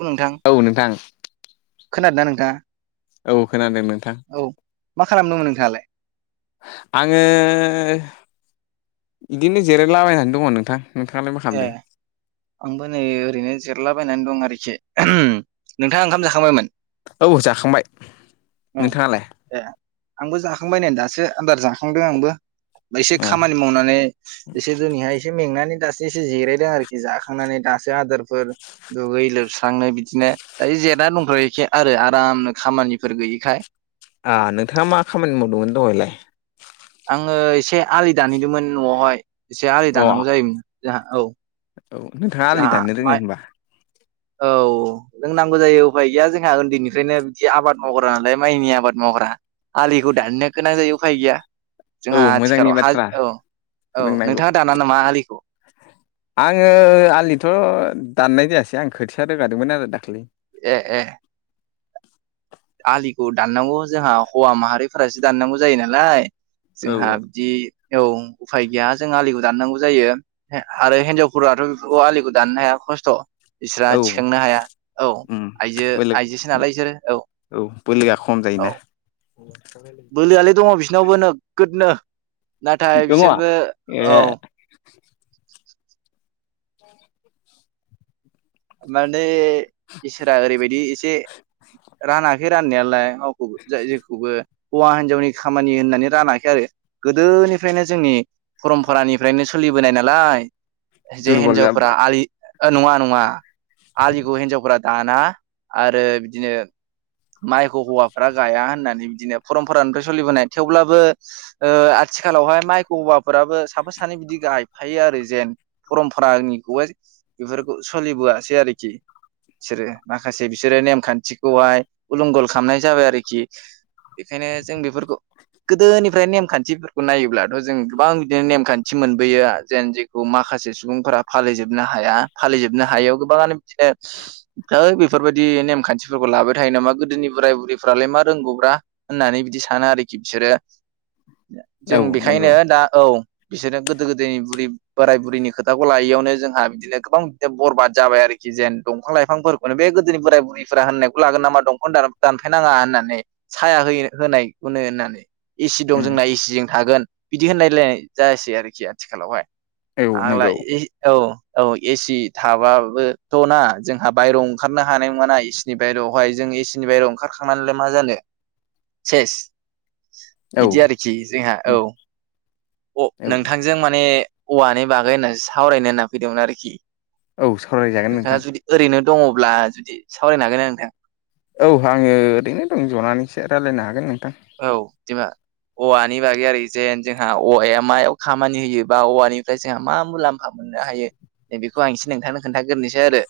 औ नोंथां खोनादोंना नोंथाङा? औ खोनादों नोंथां औ। मा खालामदोंमोन नोंथाङालाय? आङो बिदिनो जिरायलाबायनानै दङ नोंथां। नोंथाङालाय मा ए खालामदों? आंबो नै ओरैनो जिरलाबायनानै दं आरोखि ओम नोंथाङा ओंखाम जाखांबायमोन? औ जाखांबाय औ नोंथाङालाय? ए आंबो जाखांबाय नै दासो आदार जाखांदों आंबो फ्राय एसे अ खामानि मावनानै एसे जोंनिया एसे मेंनानै दासो- एसे जिरायदों आरोखि जाखांनानै दासो आदारफोर दुगै लोबस्रांनो बिदिनो ऐ जेना दंथ'खाय आरो आरामनो खामानिफोर गैयिखाय। ओ नोंथाङा मा खामानि मावदोंमोन दहायलाय? आङो एसे आलि दानहैदोंमोन न'आवहाय एसे आलि अ दाननांगौ जायोमोन जोंहा औ। औ नोंथाङा आलि जोंहा दाननो माइ रोङो होमबा? औ। जों नांगौ जायो उफाय गैया जोंहा उन्दैनिफ्रायनो बिदि आबाद मावग्रा नालाय माइनि आबाद मावग्रा। आलिखौ दाननो गोनां जायो उफाय गैया औ जोंहा मोजांनि आथिखालाव ह बाथ्रा औ औ रोंनांगौ नोंथाङा दाना नामा आलिखौ? आङो आंलिथ' दाननाय जायासै आं खोथिया रोगादोंमोन आरो दाख्लि। ए ए आलिखौ दाननांगौ जोंहा हौवा माहारिफोरासो दाननांगौ जायो नालाय औ जोंहा बिदि औ उफाय गैया जों आलिखौ दाननांगौ जायो। आरो हिनजावफोराथ' बे आलिखौ दाननो हाया खस्थ'। औ बिस्राहा थिखांनो हाया औ उम आइजो बोलो आइजोसो नालाय बिसोरो औ। औ बोलोआ खम औ जायोना। बोलोआलाय दंङ बिसिनावबो नोगोदनो नाथाय दङ बिसोरबो औ। ए [inaudible] माने इसोरा ओरैबायदि जे रानाखै राननायालाय जाय जेखौबो हौवा-हिनजावनि खामानि होननानै रानाखै आरो गोदोनिफ्रायनो जोंनि परमपरानिफ्रायनो सोलिबोनाय नालाय। जे दुरबल हिन्जावफोरा जाबाय आलि ओ नंङा नंङा। आलिखौ हिनजावफोरा दाना आरो बिदिनो माइखौ हौवाफ्रा गाया होननानै बिदिनो परमपरानिफ्राय सोलिबोनाय थेवब्लाबो ओ आथिखालावहाय माइखौ हौवाफोराबो साफा सानै बिदि गायफायो आरो जेन। परमपरानिखौहाय बेफोरखौ सोलिबोआसै आरोखि। बिसोरो माखासे बिसोरो नेमखान्थिखौहाय उलुंगल खालामनाय जाबाय आरोखि। बेखायनो जों बेफोरखौ गोदोनिफ्राय नेमखान्थि खौ नायोब्लाथ' जों गोबां बिदिनो नेमखान्थि मोथि मोनबोयो जेन जेखौ माखासे सुबुंफोरा फालिजोबनो हाया। फालिजोबनो हायैयाव गोबांङानो बिदिनो होद बेफोरबायदि नेमखान्थिफोरखौ लाबाय थायो नामा गोदोनि बोराय-बुरिफ्रालाय मा रोंगौब्रा होननानै बिदि सानो आरोखि बिसोरो। औ जों नंगौ बेखायनो दा औ बिसोरनो गोदो-गोदायनि बुरि बोराय-बुरैनि खोथाखौ लायैयावनो जोंहा बिदिनो गोबां बिनो बरबाद जाबाय आरोखि जेन दंफां-लाइफांफोरखौ माने बे गोदोनि बोराय-बुरैफोरा होननायखौ लागोन नामा दं दानफाय नांङा होननानै साया होयो होनाय [unintelligible] होननानै एसि दं उम जोंना एसिजों थागोन बिदि होनायलायनाय जायासै आरोखि आथिखालावहाय। औ आग्ला नंगौ औ औ एसि थाबाबोथ' ना जोंहा बायेरायाव ओंखारनो हानाय नंङा एसिनि बायेरायावहाय जों एसि नि बाहेराव' ओंखारखांनानैलाय मा जानो सेस। औ बिदि आरोखि जोंहा उम औ। अ औ नोंथांजों माने औवानि बागै होननानै सावरायनो होनना फैदोंमोन आरोखि। औ सावरायजागोन नोंथाङा नोंथां। जुदि ओरैनो दंङब्ला जुदि सावरायनो हागोन आरो नोंथां। औ आंङो ओरैनो दं जनानैसो रायज्लायनो हागोन नोंथां। औ दिमा औवानि बागै आरो जेन जोंहा औवाया मायाव खामानि होयोबा औवानिफ्राय जोंहा मा मुलाम्फा मोननो हायो बेखौ आं एसे नोंथांनो खोन्थागोरनोसै आरो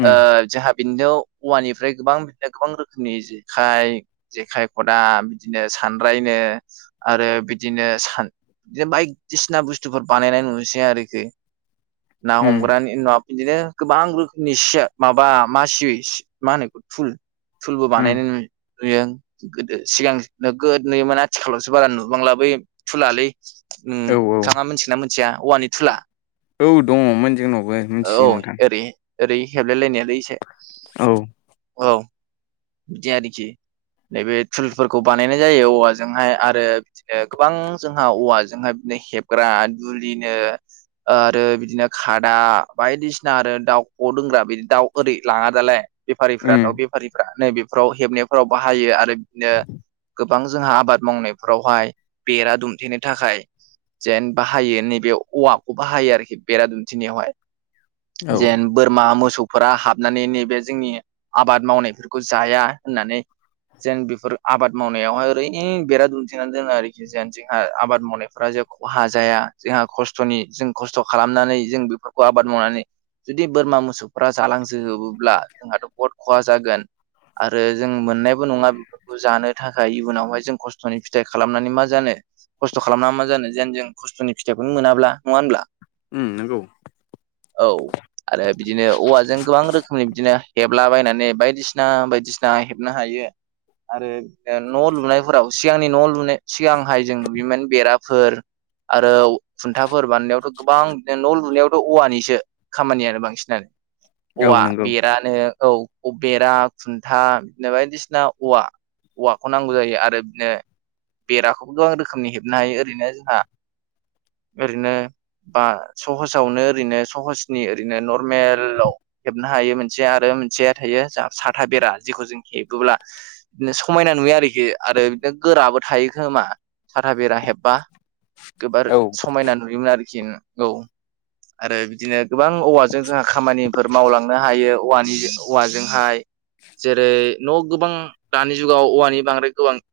उम ओ जोहा इदिनो औवानिफ्राय गोबां बिदिनो गोबां रोखोमनि जेखाय जेखाइ खदा बिदिनो सानरायनो आरो बिदिनो सान बिदिनो बायदिसिना बुस्थुफोर बानायनाय नुसै आरोखि ना उम हमग्रानि ना बिदिनो गोबां रोखोमनि सिया माबा मासि मा होनो बेखौ थुल। थुलबो उम बानायनाय नुयों गोदो सिगां। नोगोद नो माने आथिखालावसो बारा नुबांला बै फुलालै उम। औ औ नोंथांङा मिथिना मोनथिया औवानि थुला? औ दंङमोन जोंनावबो। औ मिथियो नोंथां ओरै ओरै हेबलाय लायनाया लै एसे औ औ बिदि आरोखि। नैबे थुलफोरखौ बानायनाय जायो औवाजोंहाय आरो बिदिनो गोबां जोंहा औवाजोंहाय बिदिनो हेबग्रा दुलिनो आरो बिदिनो खादा बायदिसिना आरो दाउ ख' दोंग्रा बिदि दाउ ओरै लाङा दालाय बेफारिफोरा उम दाउ बेफ नै बेफोराव हेबनायफोराव बाहायो आरो बिदिनो गोबां जोंहा आबाद मावनायफोरावहाय बेरा दुमथेनो थाखाय जेन बाहायो नैबे औवाखौ बाहायो आरोखि बेरा दुमथिनायावहाय औ जेन बोरमा मोसौफोरा हाबनानै नैबे जोंनि आबाद मावनायफोरखौ जाया होननानै जों बेफोर आबाद मावनायावहाय ओरैनो बेरा दुथिनानै दोनो आरोखि। जेन जोंहा आबाद मावनायफ्रा जे खहा जाया जोंहा खस्थ'नि जों खस्थ' खालामनानै जों बेफोर खौ आबाद मावनानै जुदि बोरमा मोसौफ्रा जालांजोबोब्ला जोंहाथ' बहुद खहा जागोन। आरो जों मोननायबो नङा बेफोरखौ जानो थाखाय इयुनावहाय जों खस्थ'नि फिथाइ खालामनानै मा जानो‌ खस्थ' खालामना मा जानो जेन जों खस्थ'नि फिथाइखौनो मोनाब्ला नङा होनब्ला? उम नोंगौ। औ आरो बिदिनो औवाजों गोबां रोखोमनि बिदिनो हेबलाबायनानै बायदिसिना बायदिसिना हेबनो हायो। आरो ओ न' लुनायफोराव सिगांनि न' लुनाय सिगांहाय जों लुयोमोन बेराफोर आरो खुन्थाफोर बानायनायावथ' गोबां बि न' लुनायाव औवानिसो खामानियानो बांसिनानो औ औवा नंगौ बेरानो औ बेरा खुन्था बिदिनो बायदिसिना औवा औवाखौ नांगौ जायो आरो बिदिनो बेराखौबो गोबां रोखोमनि हेबनो हायो ओरैनो जोंहा ओरैनो बा सहस सावनो ओरैनो सहसनि ओरैनो नरमेलाव हेबनो हायो मोनसे आरो मोनसेया थायो जाहा साथा बेरा जेखौ जों हेबोब्ला बिदिनो समायना नुयो आरोखि आरो बिदिनो गोराबो थायो खोमा साथा बेरा हेब्बा। गोबार औ समायना नुयोमोन आरोखि औ। आरो बिदिनो गोबां औवाजों जोंहा खामानिफोर मावलांनो हायो औवानि औवाजोंहाय जेरै न' गोबां दानि जुगाव औवानि बांद्राय गोबां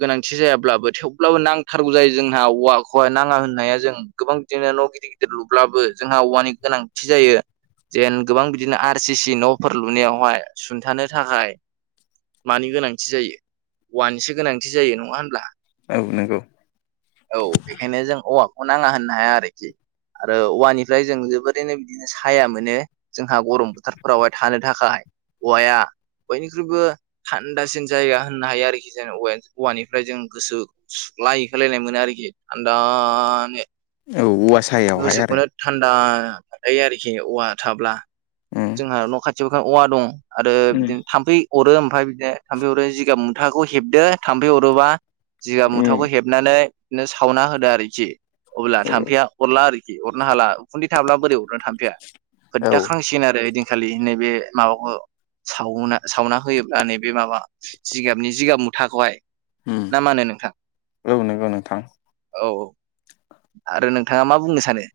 गोनांथि जायाब्लाबो थेवब्लाबो नांथारगौ जायो जोंहा औवा [unintelligible] नाङा होननाया जों गोबां बिदिनो न' गिदिर गिदिर लुब्लाबो जोंहा औवानि गोनांथि जायो। जेन गोबां बिदिनो आर सि सि न'फोर लुनायावहाय सुंथानो थाखाय मानि गोनांथि जायो औवानिसो गोनांथि जायो नङा होनब्ला? औ नोंगौ। औ बेखायनो जों औवाखौ नाङा होननो हाया आरोखि। आरो औवानिफ्राय जों जोबोरैनो बिदिनो साया मोनो। जोंहा गरम बोथारफोरावहाय थानो थाखाय औवाया बयनिख्रुइबो थान्दासिन जायगा होननो हायो आरोखि जों औवानिफ्राय जों गोसो सुग्लाय होलायनाय मोनो आरोखि थान्दानो औ औवा साया यावहाय आरो गोसोखौनो थान्दा थायो आरोखि औवा थाब्ला उम जोंहा न' खाथियाव औवा दं आरो उम बिदिनो थाम्फै अरो ओमफफ्राय बिदिनो थाम्फै अरो जिगाब मुथाखौ हेबदो थाम्फै अरोबा जिग उम मुथावखौ हेबनानैनो सावना होदो आरोखि अब्ला औ थाम्फैया अरला आरोखि अरनो हाला उखुन्दै थाब्ला बोरै अरनो थामफैया औ [unintelligible] खालि नैबे माबाखौ सावना सावना होयोब्ला नैबे माबा जिगाबनि जिगाब मुथाखौहाय उम ना मा होनो नोंथां? औ नोंगौ नोंथां। औ औ आरो नोंथाङा मा बुंनो सानो?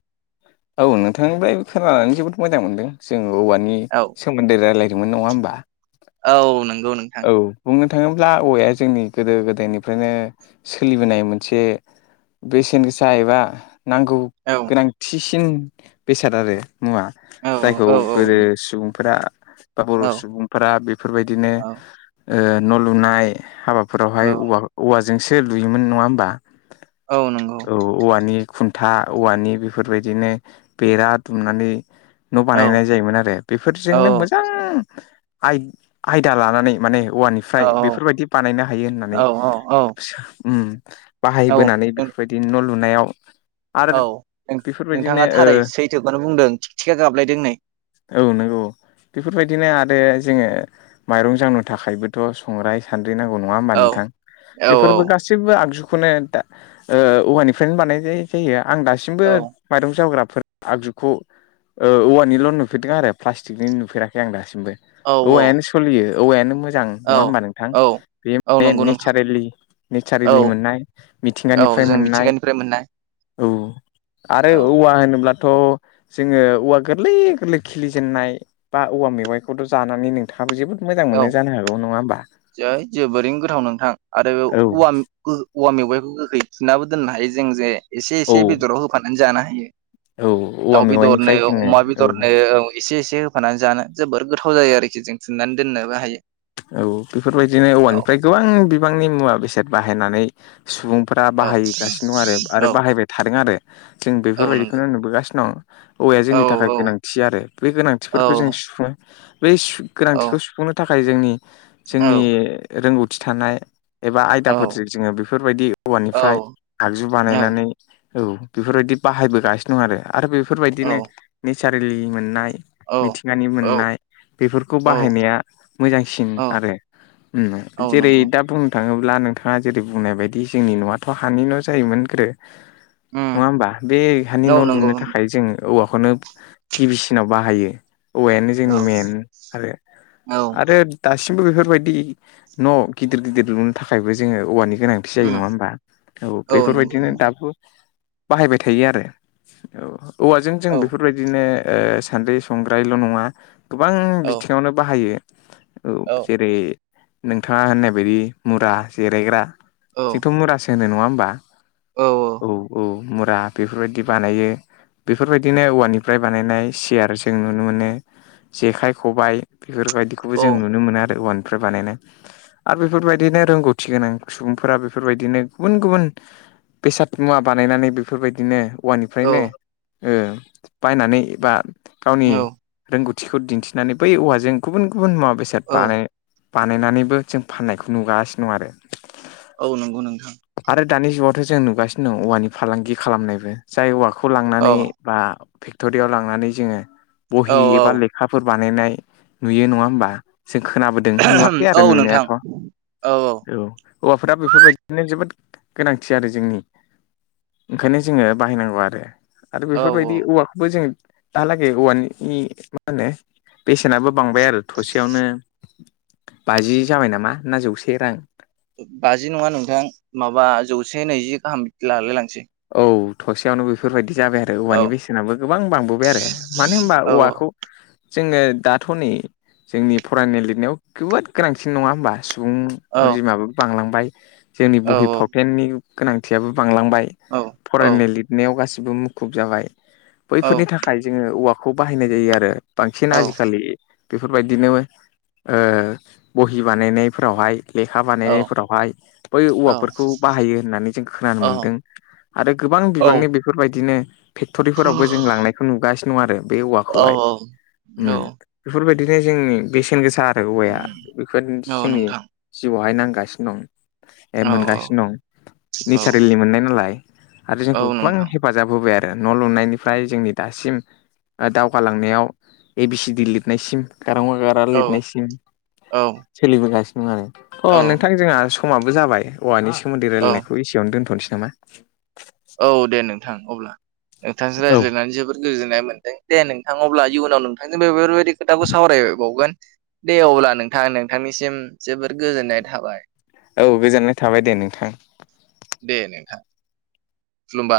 औ नोंथांनिफ्रायबो खोनानानै जोबोद मोजां मोनदों जोंङो औवानि औ सोमोन्दै रायलायदोंमोन नङा होमबा? औ नंगौ नोंगौ औ बुंनो थाङोब्ला औवाया जोंनि गोदो गोदायनिफ्रायनो सोलिबोनाय मोनसे बेसेन गोसा एबा नांगौ औ बांथिसिन बेसाद आरो मुवा औ जायखौ औ गोदो सुबुंफोरा बा बर' औ सुबुंफोरा बेफोरबायदिनो औ न' लुनाय हाबाफोरावहाय औ औवाजोंसो लुयोमोन नङा होमबा औ नंगौ औ औवानि खुन्था औवानि बेफोरबायदिनो बेरा दुमनानै न' औ बानायनाय जायोमोन आरो औ बेफोरजोंनो मोजां आइ दा लानानै माने औ औवानिफ्राय बेफोरबायदि बानायनो हायो औ होननानै औ औ बाहायबोनानै नों बेफोरबायदि न' लुनायाव आरो औ बेफोरबायदिनो नोंथाङा ओ थारै सैथोखौनो बुंदों थिगथिखा गाबलायदों नै औ नंगौ बेफोरबायदिनो आरो जोङो माइरं जावनो थाखायबोथ' संग्राय सान्द्रि नांगौ नङा होमबा औ नोंथां औ बेफोरबो गासै गाससिबो आगजुखौनो औवानिफ्रायनो बानायनाय जायो आं औ दासिमबो माइरं जाग्राफोर आगजुखौ औवानिल' नुफेरदों आरो प्लास्टिकनि नुफेराखै आं दासिमबो औ औवायानो सोलियो औवायानो मोजां औ नङा होमबा नोंथां औ बे औ माने नंगौ नोंथां नेेलि औ नेचारेलि मोननाय औ मिथिंगानिफ्राय जों मोननाय मिथिंगानिफ्राय मोननाय औ आरो औ औवा होनोब्ला थ' जोङो औवा गोरलै गोरलै खिलिजेननाय बा औवा मेवाइखौथ' जानानै नोंथां आंहाबो जोबोद मोजां औ मोनो जानो हागौ नङा होनोमबा जोबोरैनो गोथाव नोंथां आरो बे औवा औ गो औवा मेवाइखौ गोखै थुननाबो दोननो हायो जों जे एसे औ एसे बेदराव होफानानै जानो हायो औ औवा दाउ बे दरनो मेवाइनिफ्राय जोङो अमा औ बिदरनो एसे एसे होफानानै जानो जोबोर गोथाव जायो आरोखि जों थुननानै दोननोबो हायो औ बेफोरबायदिनो औ औवानिफ्राय गोबां बिबांनि मुवा बेसाद बाहायनानै सुबुंफ्रा औ बाहायगासिनो दं आरो आरो औ बाहायबाय थादों आरो जों औ नंगौ बेफोरबायदिखौनो नुबोगासिनो दं औवाया औ जोंनि थाखाय गोनांथि आरो बे औ गोनांथिफोरखौ जों सुफुङो बै औ गोनांथिखौ सुफुंनो थाखाय जोंनि औ जोंनि रोंगौथि थानाय एबा आयदाफोरजों जोङो बेफोरबायदि औ औवानिफ्राय आगजु औ बानायनानै औ बेफोरबायदि बाहायबोगासिनो दं आरो आरो बेफोरबायदिनो नेसारेलि मोननाय मिथिंगानि औ मोननाय बेफोरखौ औ बाहायनाया मोजांसि न औ आरो औ जेरै नंगौ दा बुं नो थाङोब्ला नोंथाङा जेरै बुंनाय बायदि जोंनि न'आथ' हानि न' जायोमोन ग्रो उम नङा होमबा बे हानि औ न' नंगौ लुनो थाखाय जों औवाखौनो गिबिसिनाव बाहायो औवायानो औ जोंनि मेन आरो औ आरो दासिमबो बेफोरबायदि न' गिदिर गिदिर लुनो थाखायबो जोङो औवानि गोनां [unintelligible] जायो उम नङा होमबा औ नंगौ बेफोरबायदिनो नोंथां दाबो बानायबाय थायो आरो औ औवाजों जों औ बेफोरबायदिनो सान्द्रि संग्रायल' नङा गोबां औ बिथिङावनो बाहायो औ जेरै नोंथाङा होननाय बायदि मुरा जिरायग्रा औ जोंथ' मुरो होनो नङा होमबा औ औ मुरा बेफोरबायदि बानायो। बेफोरबायदिनो औवानिफ्राय बानायनाय सियार जों नुनो मोनो। जेखाइ खब्बाय बेफोरबायदिखौबो जों नुनो मोनो आरो औवानिफ्राय बानायनाय। आरो बेफोरबायदिनो रोंगौथि गोनां सुबुंफोरा बेफोरबायदिनो गुबुन गुबुन बेसाद मुवा बानायनानै बेफोरबायदिनो औवानिफ्रायनो ओ बायनानै बा औ गावनि रोंगौथिखौ दिन्थिनानै बै औवाजों गुबुन गुबुन मुवा बेसाद औ बानाय बानायनानैबो जों फाननायखौ नुगासिनो दं आरो औ नोंगौ नोंथां। आरो दानि जुगावथ' जों नुगासिनो दं औवानि फालांगि खालामनायबो। जाय औवाखौ औ लांनानै बा फेक्ट'रियाव लांनानै जोङो औ बहि औ एबा लेखाफोर बानायनाय नुयो नङा होमबा। जों खोनाबोदों नुवाखै आरो औ नोंथां नुनायाथ' औ औ औ औवाफोरा बेफोरबायदिनो जोबोद गोनांथि आरो जोंनि ओंखायनो जोङो बाहायनांगौ आरो आरो औ औ बेफोरबायदि औवाखौबो जों दालागै औवाननि मा होनो बेसेनाबो बांबाय आरो थसेयावनो बाजि जाबाय नामा ना जौसे रां बाजि नङा नोंथां माबा जौसे नैजि गाहाम लालाय लांसै। औ थसेयावनो बेफोरबायदि जाबाय आरो औ औवानि बेसेनाबो गोबां बांबोबाय आरो मानो होनबा औ औवाखौ जोंनो दाथ' नै जोंनि फरायनाय लिरनायाव गोबोद गोनांथिन नङा होमबा सुबुं औ अनजिमाबो बांलांबाय जोंनि औ बहि औ फावथेननि गोनांथियाबो बांलांबाय। औ। औ फरायनाय लिरनायाव गासिबो मुखुब जाबाय। औ बैफोरनि थाखाय जोङो औवा खौ बाहायनाय जायो आरो बांसिन औ आजिखालि बेफोरबायदिनो ओ बहि बानायनायफोरावहाय लेखा औ बानायनायफोरावहाय बै औवाफोरखौ बाहायो होननानै जों खोनानो औ मोन्दों। आरो गोबां औ बिबांनि बेफोरबायदिनो फेक्ट'रिफोरावबो जों लांनायखौ नुगासिनो दं आरो बे औ औवाखौहाय उम। बेफोरबायदिनो जोंनि बेसेन गोसा आरो औवाया बेफोर औ जोंनि नोंथां जिउआवहाय नांगासिनो दं ए औ मोनगासिनो दं औ नेचारेलि मोननाय नालाय [unintelligible] आरो औ जोंखौ गोबां नोंथां हेफाजाब होबाय आरो न' लुनायनिफ्राय जोंनि दासिम दावगालांनायाव ए बि सि डि लिरनायसिम गारां अ गार आ औ लिरनायसिम सोलिबोगासिनो दं आरो औ अ नोंथां जोंहा समाबो जाबाय। औवानि सोमोन्दै रायलायनायखौ एसेयावनो दोन्थ'नोसै नामा? औ दे नोंथां अब्ला नोंथांजों रायज्लायनानै जोबोद गोजोननाय मोन्दों दे नोंथां अब्ला इयुनाव नोंथांजों बेबोरबायदि खोथाखौ सावरायबावगोन। दे अब्ला नोंथां नोंथांनिसिम जोबोद गोजोननाय थाबाय। औ गोजोननाय थाबाय दे नोंथां। दे नोंथां। [unintelligible]